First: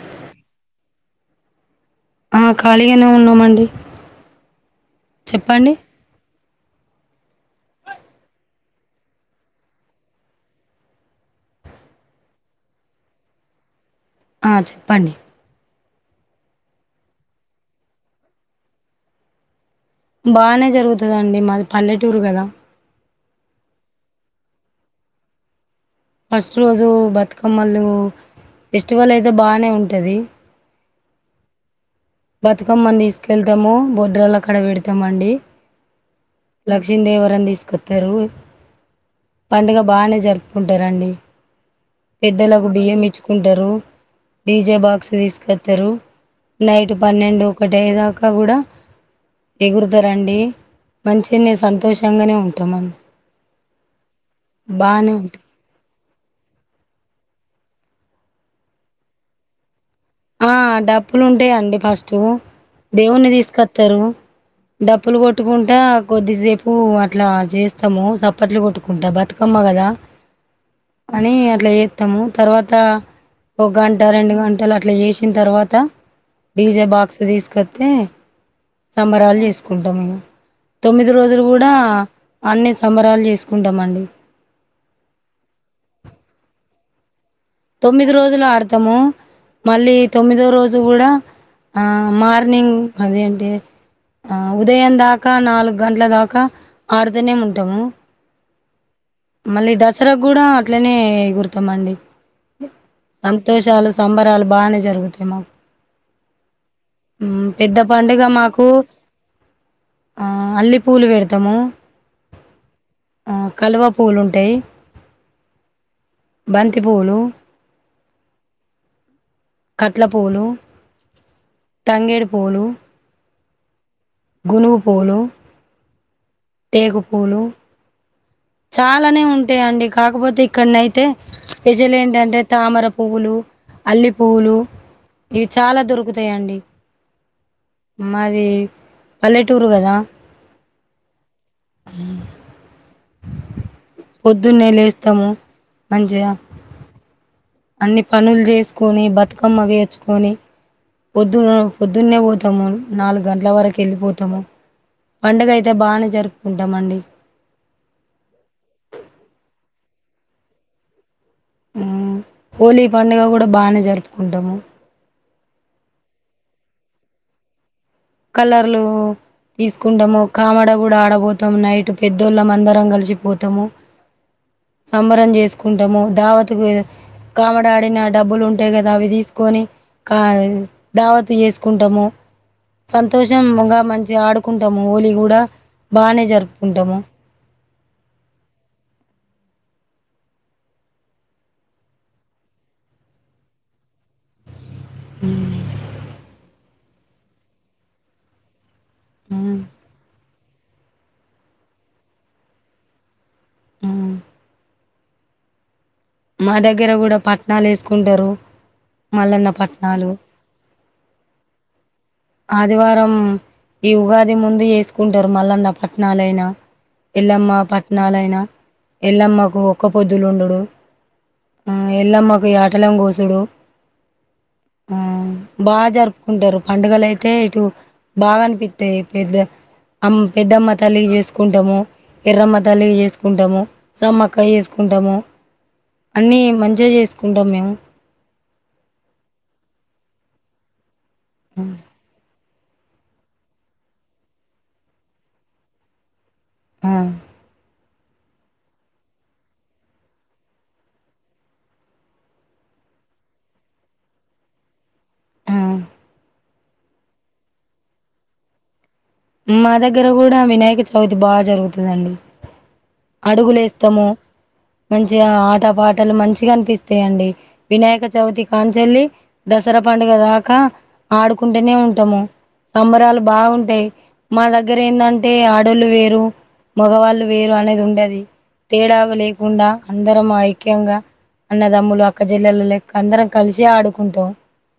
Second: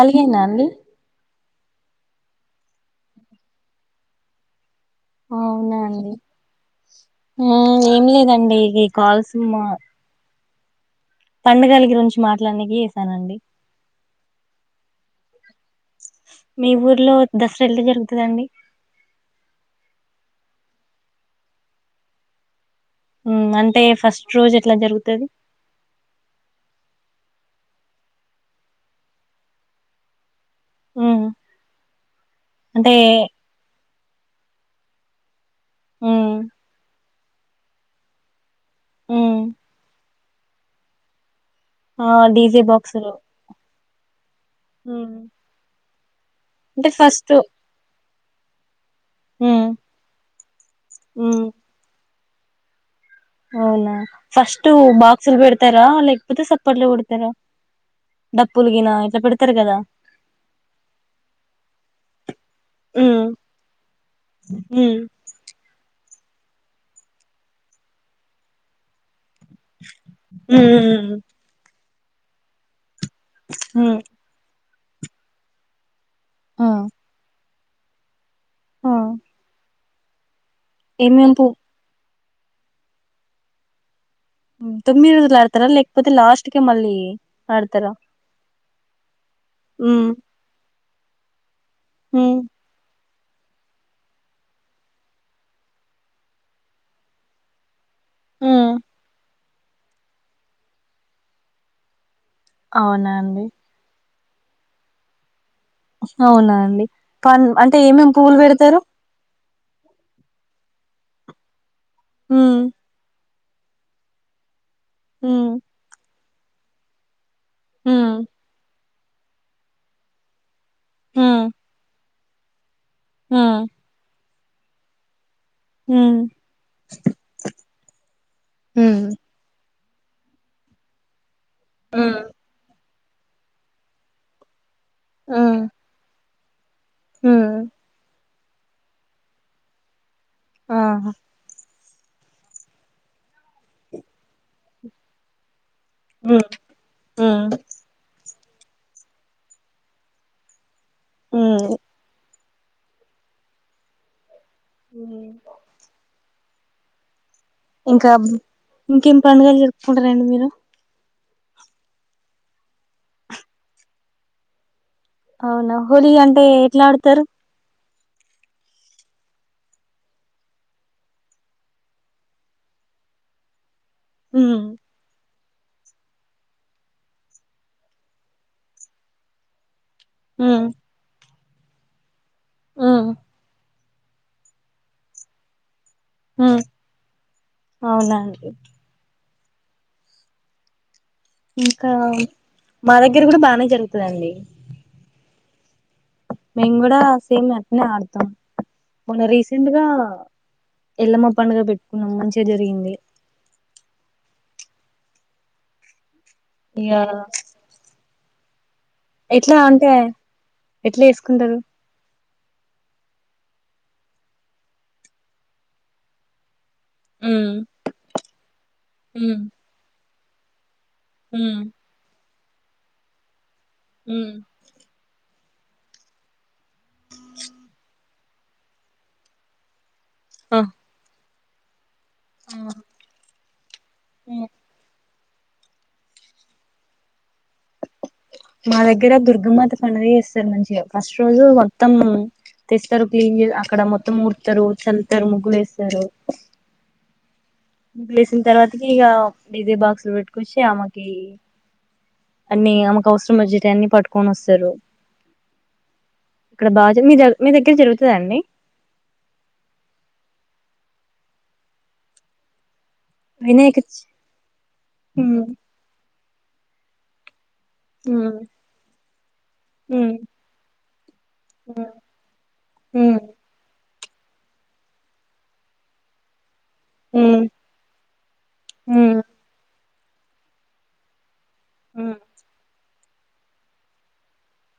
అలిగింద అండి ఆ ఖాళీగానే ఉన్నామండి ఆ చెప్పండి అవునా అండి ఆ ఏం లేదండి ఈ కాల్స్ మా పండుగల గురించి మాట్లాడనికి చేసానండి ఆ చెప్పండి మీ ఊర్లో దసరా ఎలా జరుగుతదండి బానే జరుగుతదండి మాది పల్లెటూరు కదా అంటే ఫస్ట్ రోజు ఎట్లా జరుగుతది ఫస్ట్ రోజు బతుకమ్మలు ఫెస్టివల్ అయితే బానే ఉంటది హ్మ్ అంటే బతుకమ్మని తీసుకెళ్తాము బొడ్రల్ల కాడ పెడతామండి హ్మ్, లక్ష్మీ దేవి ఎవరని తీసుకొత్తరు హ్మ్. పండుగ బానే జరు పుకుంటరండి ఆ డీజే పెద్దలకు బియ్యం బాక్సులు ఇచ్చుకుంటారు డీజే బాక్స్ హ్మ్, తీసుకొస్తారు అంటే నైట్ ఫస్ట్ పన్నెండు ఒకటి అయ్యే దాకా కూడా హ్మ్, ఎగురుతారండి హ్మ్. మంచినే సంతోషంగానే ఉంటామ అవునా ఫస్ట్ బాక్స్ ఉంటాం లు పెడతార లెక్ తే సప్పట్లు గొడతార డప్పులు గిన ఇట్లా పెడతారు కదా ఆ డప్పులుంటాయండి ఫస్ట్ దేవున్ని హ్మ్, తీస్కొత్తరు హ్మ్, డప్పులు కొట్టుకుంటా కొద్దిసేపు అట్లా జేస్తాము సప్పట్లు కొట్టుకుంటా బతుకమ్మ కదా హ్మ్, హ్మ్, అని అట్లా చేత్తము తర్వాత ఒక హ్మ్, గంట రెండు గంట ఇట్లా జేసిన తర్వాత హ్మ్, ఆ, డీజే బాక్స్ తీసుకొత్తే ఆ. సంబరాలు జేసుక్ కుంటాం ఇగ తొమ్మిది ఏమేం రోజులు పూ గూడా అన్ని సంబరాలు జేసుకుంటామండి తొమ్మిది రోజులాడతర లేకపోతే లాస్ట్ కి మళ్ళీ ఆడతారా తొమ్మిది రోజులు ఆడతాము మళ్ళీ ఉమ్ తొమ్మిదో రోజు గూడా ఆ ఉమ్ మార్నింగ్ అది ఏంటి ఆ ఉదయం దాకా నాలుగు గంట్ల దాకా ఆడుతనే ఉంటాము మ్మ్ మళ్ళీ దసరా గూడా అట్లనే ఎగురుతామండి అవునా అండి సంతోషాలు సంబరాలు బానే జరుగుతాయి మాకు అవునా అండి పన్ అంటే పెద్ద ఏమేమి పండుగ పువ్వులు మాకు పెడతారు ఆ అల్లిపూలు పెడతాము ఉమ్ ఆ కలువ పూలుంటాయి హ్మ్ బంతి పువ్వులు కట్ల పువ్వులు మ్మ్ తంగేడు పువ్వులు మ్మ్ గునువు పువ్వులు మ్మ్ టేకు పూలు ఉమ్ చాలానే ఉంటాయండి కాకపోతే ఇక్కడ్నయితే స్పెషల్ ఉమ్ ఏంటంటే తామర పువ్వులు అల్లి పువ్వులు ఇవి చాలా దొరుకుతాయి అండి మ్మ్ మాది పల్లెటూరు కదా వాహ పొద్దున్నే లేస్తము మంచిగ ఉమ్ ఉమ్ అన్ని పనులు జేసుకొని బతుకమ్మ వేర్చుకొని పొద్దున్న ఉమ్ పొద్దున్నేవ తొమున్ నాలుగు గంటల వరకు వెళ్ళిపోతాము పండుగ అయితే బానే జరు ఉంటామండి ఉంట రండి మీరు హోలీ పండుగ కూడా బానే జరుపుకుంటాము అవునా హోలీ అంటే ఎట్లా ఆడతారు కలర్లు తీసుకుంటాము కామడ గూడా ఆడబోతము నైట్ పెద్దోళ్ళం అందరం కలిసిపోతము ఉమ్ సంబరం జేస్ కుంటము దావత్తుకు కామడా ఆడిన డబ్బులు ఉంటాయి కదా అవి దీసుకొని కా ఉమ్ దావత్తు చేసుకుంటాము ఉమ్ సంతోషం గ మంచి జ ఆడుకుంటము హోలీ కూడా బానే జరుపుకుంటాము అవున అండి ఇంకా మా దగ్గర గూడా బానే జరుగుతదండి ఉమ్మ్ మేము కూడా సేమ్ అట్టనే ఆడుతాం మొన్నా రీసెంట్గా ఎల్లమ పండుగ పెట్టుకున్నాం మంచిగా జరిగింది ఆ మా దగ్గర ఇగ కూడా పట్నాలు వేసుకుంటారు మల్లన్న ఎట్లా అంటే పట్నాలు ఎట్లా వేసుకుంటారు ఆదివారం ఈ ఉగాది ముందు చేసుకుంటారు మల్లన్న పట్నా లైనా ఉమ్ ఎల్లమ్మ పట్నలయిన ఉమ్ ఎల్లమ్మకు ఒక్క పొద్దులుండుడు ఉమ్ ఆ ఎల్లమ్మకు యాటలం కోసుడు ఉ ఆ బాగా జరుపుకుంటారు పండుగలై బాగా అనిపిత్తయి పెద్ద అమ్ ఆ పెద్దమ్మ తల్లికి చేసుకుంటాము ఎర్రమ్మ తల్లికి చేసుకుంటాము సమ్మక్క చేసుకుంటాము అన్నీ మంచిగా చేసుకుంటాం మేము మా దగ్గర దుర్గమాత పండగా చేస్తారు మంచిగా ఫస్ట్ రోజు మొత్తం తెస్తారు క్లీన్ అక్కడ మొత్తం ఉడుతారు చల్తారు ముగ్గులు వేస్తారు ఆ ముగ్గులు ఏసిన తర్వాతకి ఇగ డీజే బాక్స్లు పెట్టుకొచ్చి ఆమకి అన్ని ఆమెకు అవసర మచేటిఅన్ని పట్టుకొని వస్తారు ఆ ఇక్కడ బా జార్ మీ జార్ మీ దగ్గర జరుగుతుందండి మా దగ్గర కూడా వినాయక చవితి బాగా జరుగుతుందండి అడుగులు వినాయక చ లేస్తాము మంచిగా హ్మ్ ఆట పాటలు మంచిగా అనిపిస్తాయండి వినాయక చవితి హ్మ్ కాంచెల్లి దసరా పండుగ హ్మ్ దాకా ఆడుకుంటనే ఉంటాము హ్మ్ సంబరాలు బాగుంటాయి మా దగ్గర ఎందంటే ఆడోళ్ళు వేరు మగవాళ్ళు హ్మ్ వేరు అనేది ఉండది తేడావ హ్మ్ లేకుండా అందరం ఐక్యంగా అన్నదమ్ములు హ్మ్ అక్క జిల్లలో లెక్క అందరం కలిసి ఆడుకుంటాం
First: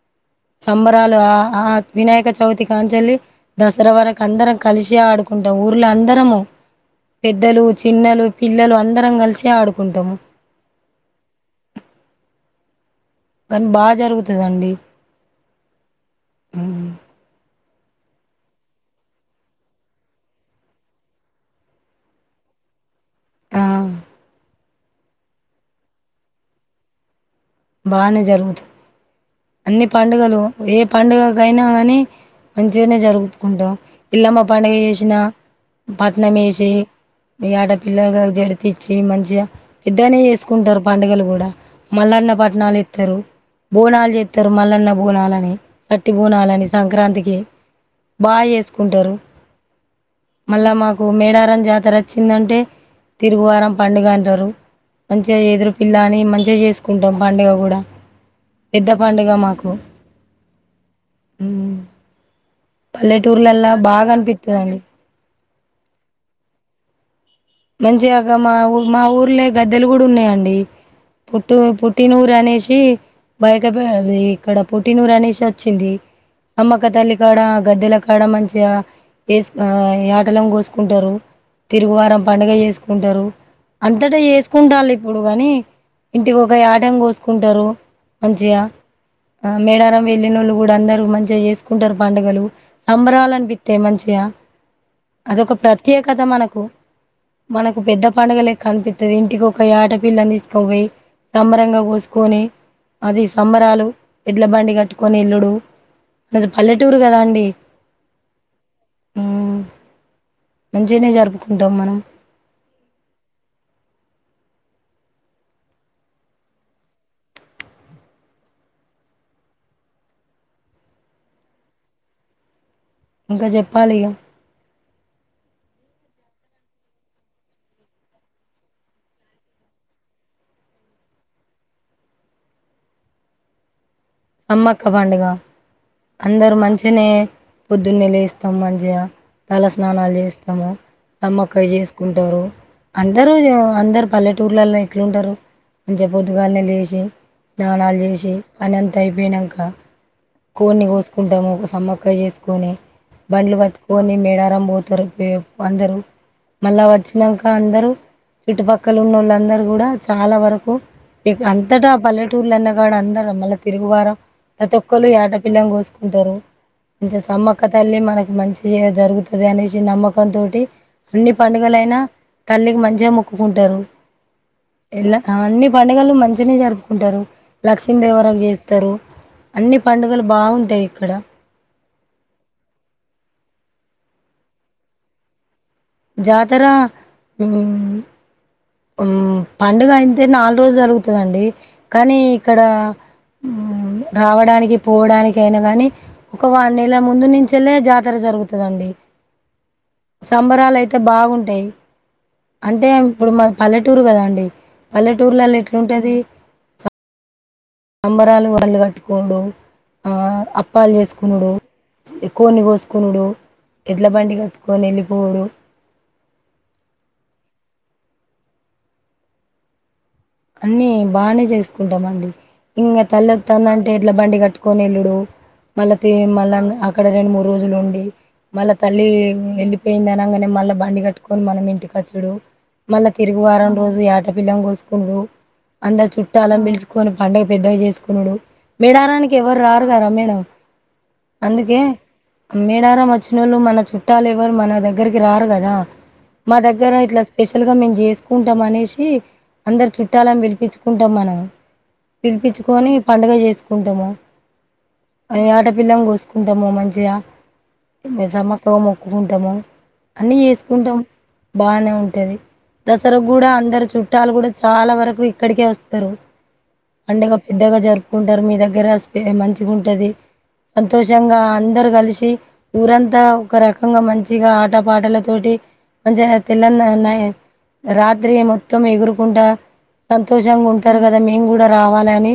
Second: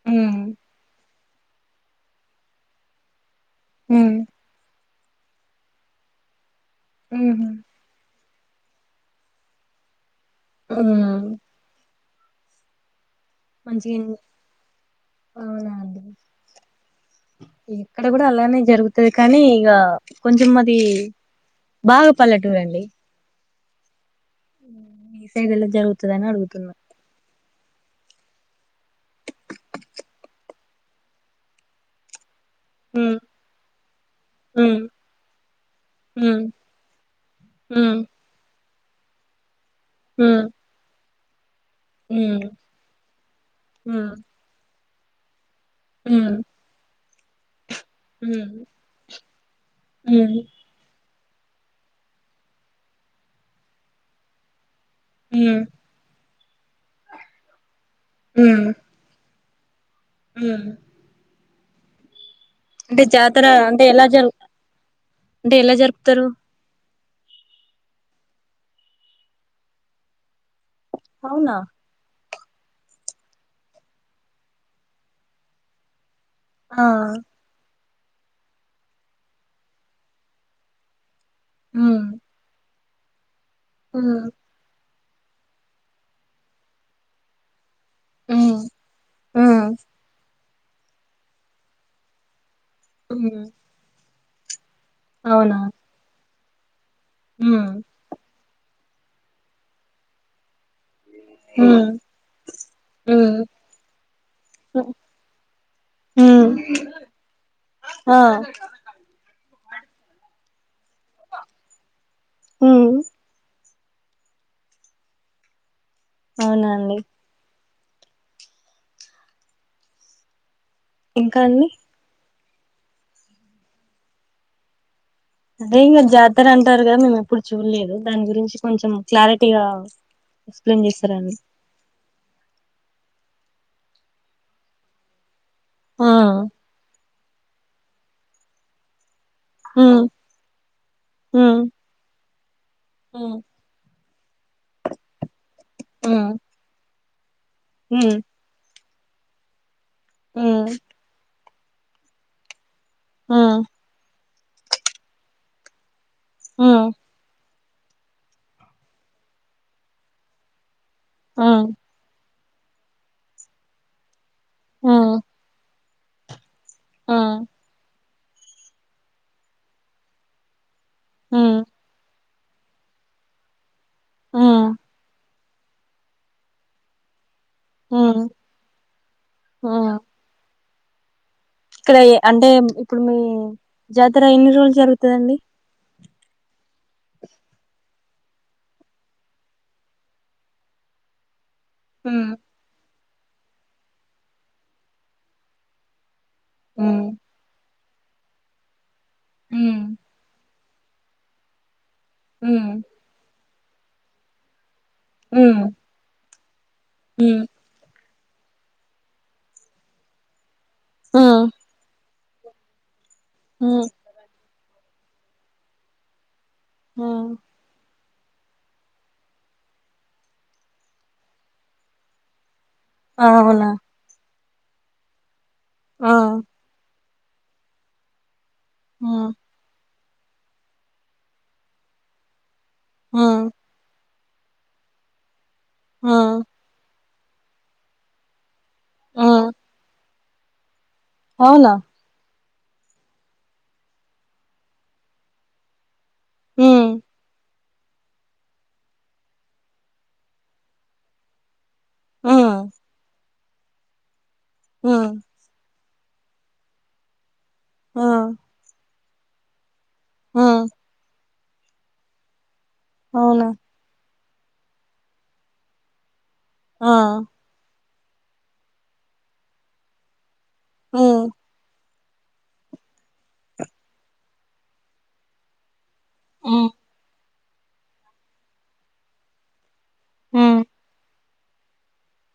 హ్మ్ సంబరాలు ఆ వినాయక చవితి కంచెల్లి దసరా హ్మ్ వరకు అందరం కలిసి మంచి ఆడుకుంటాం ఊర్ల అందరము ఉహు పిల్లలు పిల్లలు అందరం కలిసి ఆడుకుంటాము ఆ కానీ బాగా మంచిగా జరుగుతదండి అవునా అండి ఉమ్. ఏ ఇక్కడ కూడా అలానే జరుగుతుది కానీ ఇగ కొంచెం అది బాగా పల్లెటూరు అండి ఆ మీ సైడ్ ఎలా జరుగుతుదని అడుగుతున్నా బానే జరుగుతది అన్ని పండుగలు ఏ పండుగకైనా కనీ మంచిగానే హ్మ్ జరుపుకుంటాం ఎల్లమ్మ పండుగ హ్మ్ చేసిన పట్నం హ్మ్ యేసి ఇ యాట హ్మ్ పిల్లను గాగు జడ్ తిచ్చి మంచిగా పెద్దగనే హ్మ్ చేసుకుంటారు పండుగలు గూడా మల్లన్న హ్మ్ పాట్ బోనాలేత్తరు బోనాలు హ్మ్ చేత్తరు మల్లన్న బోనాలని సట్టి హ్మ్ బోనాలని సంక్రాంతి కే బా హ్మ్ చేసుకుంటారు హ్మ్ మల్ల మాకు మేడారం జాతర అచ్చిందంటే తిరుగువారం పండుగ అంటారు మంచిగా ఉమ్ ఎదురు పిల్ల అని మంచిగా చేసుకుంటాం పండుగ కూడా పెద్ద పండుగ మాకు ఆ పల్లెటూర్లలా అంటే ఎలా బాగా జరు అనిపిత్తదండి అంటే ఎలా జరుపుతారు మంచిగాగా మా ఊ మా ఊర్లో గద్దెలు గూడా ఉన్నాయండి పుట్టు అవునా పుట్టినురు రు అనేసి బయక్కపే ఇక్కడ పుట్టినూరు అనేసి వచ్చింది ఆ సమ్మక్క తల్లి కాడ గద్దెల కడ మంచిగా ఎస్ ఆ యాటలను గోసుకుంటారు ఉమ్ తిరుగువారం పండుగ చేసుకుంటారు అంతటా ఉమ్ జేసుకుంటాలి ప్పుడు గాని ఇంటికి ఒక యాటన్ కోసుకుంటారు ఉమ్ మంచిగా ఆ ఉమ్ మేడారం ఎల్లినోళ్ళు గూడా అందరు మంచిగా చేసుకుంటారు పండుగలు సంబరాలు ఉమ్ అనిపిస్తాయి మంచిగా అదొక అవునా ప్రత్యేకత మనకు ఉమ్ మనకు పెద్ద పడుగలేక్కనిపి తది ఇంటికొక యాటపిిల్లని తీసుకపోయి సంబురంగా ఉమ్ కోసుకొని అది ఉమ్ సంబరాలు యెడ్ల బండి కట్టుకొని ఎల్లుడు అది ఉమ్ పల్లెటూరు గదా అండి ఆ మంచిగానే జరుపుకుంటాం మనం ఉమ్ అవునాండి ఇంకా అండి ఇంకా చెప్పాలిగ ది ఇగ జాతర అంటారు కదా మేము ఎప్పుడు చూడలేదు దాని గురించి కొంచెం క్లారిటీగా ఎక్స్ప్లెయిన్ చేస్తారా అండి సమ్మక్క పండుగ ఆ అందరు మంచిినే పొద్దున్నే లేేస్తాము మంచిగా తల ఉమ్ స్నానాలు చేస్తాము ఉమ్ సమ్మక్కకు చేసుకుంటారు అందరూ ఉమ్ ఆ అందరు పల్లెటూర్లలో ఎట్ల ఉంటారు మంచిగ ఉమ్ పొద్దుగాల్నే లేచి స్నానాలు ఉమ్ జేసి పని అంతా అయిపోయినంక ఉమ్ కోడిని కోసుకుంటాము ఒగ సమ్మక్కకు చేసుకొని బండ్లు ఉమ్ గట్టుకొని మేడారం పోతారు పె అందరు మళ్ళా హ్మ్ వచ్చినంక అందరూ చుట్టుపక్కల ఉన్న వాళ్ళందరు కూడా చాలా వరకు ట్ హ్మ్ అంతటా పల్లెటూర్లన్నకడ అందరం మళ్ళా తిరుగువారం ప్రతి ఒక్కలు హ్మ్ యాటపిల్లను కోసుకుంటారు మంచిగా హ్మ్ సమ్మక్క తల్లి మనక్ మంచిగ జరుగుతదనేసి నమ్మకం తోటి అన్ని హ్మ్ పండుగలయినా తల్లికి మంచిగా మొక్కుకుంటారు హ్మ్ ఎలా అవన్ని పండుగలు మంచినే జరుపుకుంటారు హ్మ్ లక్ష్మీదేవరాక్ చేస్ స్తారు అన్ని హ్మ్ పండుగలు బాగుంటాయి ఇక్కడ ఇక్కడ ఎ అంటే ఇప్పుడు మీ జాతర ఎన్ని రోజులు జరుగుతదండి జాతర హు హు పండుగ అయింతే నాలుగు రోజులు జరుగుతదండి కానీ హ్మ్ ఇక్కడ రావడానికి పోవడానికి అయినా గాని ఒక వారం నెళ్ల హ్మ్ ముందు నుంచెలే జాత్ తర జరుగుతదండి హ్మ్ సంబరాలు అయితే బాగుంటాయి హ్మ్ అంటే ఇప్పుడు మా పల్లెటూరు కదా అండి పల్లెటూరులళ్ళ ఎట్లుంటది హుమ్ సంబరాలు వాళ్ళు కట్టుకునుడు ఆ అప్పాలు హ్మ్ చేసుకున్నాడు ఎ కోన్ని కోస్ కునుడు హ్మ్ ఎట్లా బండి కట్టుకొని వెళ్ళిపోవుడు ఆ అన్ని బానే చేసుకుంటామండి ఇంగ తల్లి వోతాంది అవునా అంటే ఎడ్ల బండి కట్టు కొనేల్లుడు మళ్ళా తి ఆ! మళ్ళా అక్కడ రెండు మూడు రోజులు ఉండి మళ్ళా తల్లి హ్మ్ వెళ్ళిపోయిందనగానే మళ్ళా బండి కట్టుకొని మనం ఇంటికచ్చుడు మళ్ళా తిరుగు హ్మ్ వారం రోజు యాటపిల్లను కోసుకునుడు అందరు హ్మ్ చుట్టలను పిలుసుకొని పండుగ పెద్దగా చేసుకునుడు మెడారానికి హ్మ్ ఎవరు రారుగా ర మేడం అవునా? అందుకే మ్మేడారం వచ్చినోళ్ళు మన చుట్టాలు ఎవరు మన దగ్గరికి రారు కదా మా హ్మ్ దగ్గర ఇట్లా స్పెషల్ గా మేము చేసుకుంటాం అనేసి అందరు చుట్ ట్టాలని పిలిపించుకుంటాం మనం హ్మ్ పిలిపించుకొని పండుగ చేసుకుంటాము ఆ పిల్లను కోసుకుంటాము మంచిగా ఇగ హ్మ్ సమ్మక్కకు మొక్కుకుంటాము అన్ని హ్మ్ చేేసుకుంటాం బానే ఉంటది దసరా గూడా అవునా? అందరు చుట్టూ చట్టాలు కూడా చాలా వరకు ఇక్కడికే వస్తారు ఆ! పండుగ పెద్దగా జరుపు కుంటారు మీ దగ్గరసి మంచిగా ఉంటది హ్మ్ సంతోషంగా అందరు కలిసి ఊరంతా ఒక రకంగా మంచిగా ఆట పాటల తోటి మంచి హ్మ్ తెిల్లన నై రాత్రి మొత్తం ఎగురుకుంట హ్మ్ సంతోషంగా ఉంటారు కదా మేము గూడ రావాలని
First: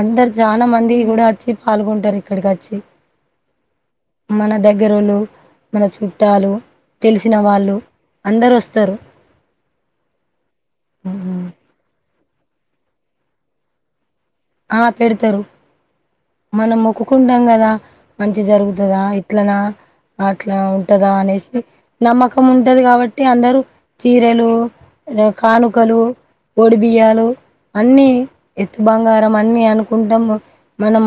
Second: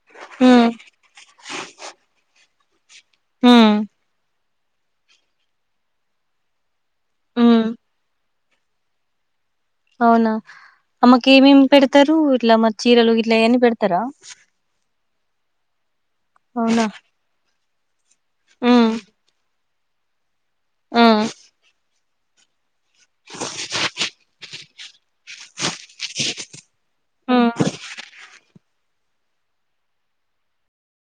అందరు జాన హ్మ్ మంది కూడా వచ్చి పాల్గొంటారు ఇక్కడికి వచ్చి ఊ మన దగ్గరోలు మన చుట్టాలు తెలిసిన హ్మ్ వాళ్ళు అందరొస్తరు అవునా అమ్మకి ఏమేమి పెడతరు ఇట్లా మ చీరలు ఇట్లా అవన్నీ పెడతారా ఆ పెడతరు మనం అవునా మొక్కుకుంటాం గదా మంచి ఉమ్ జరుగుతదా ఇట్లనా అట్లా ఉంటదా ఉమ్ అనేసి నమ్మకం ఉంటది గాబట్టి అందరు చీరలు కాను లువోడి బియ్యాలు ఉమ్ అన్ని ఎత్తు బంగార్ అన్ని అనుకుంటాం మనం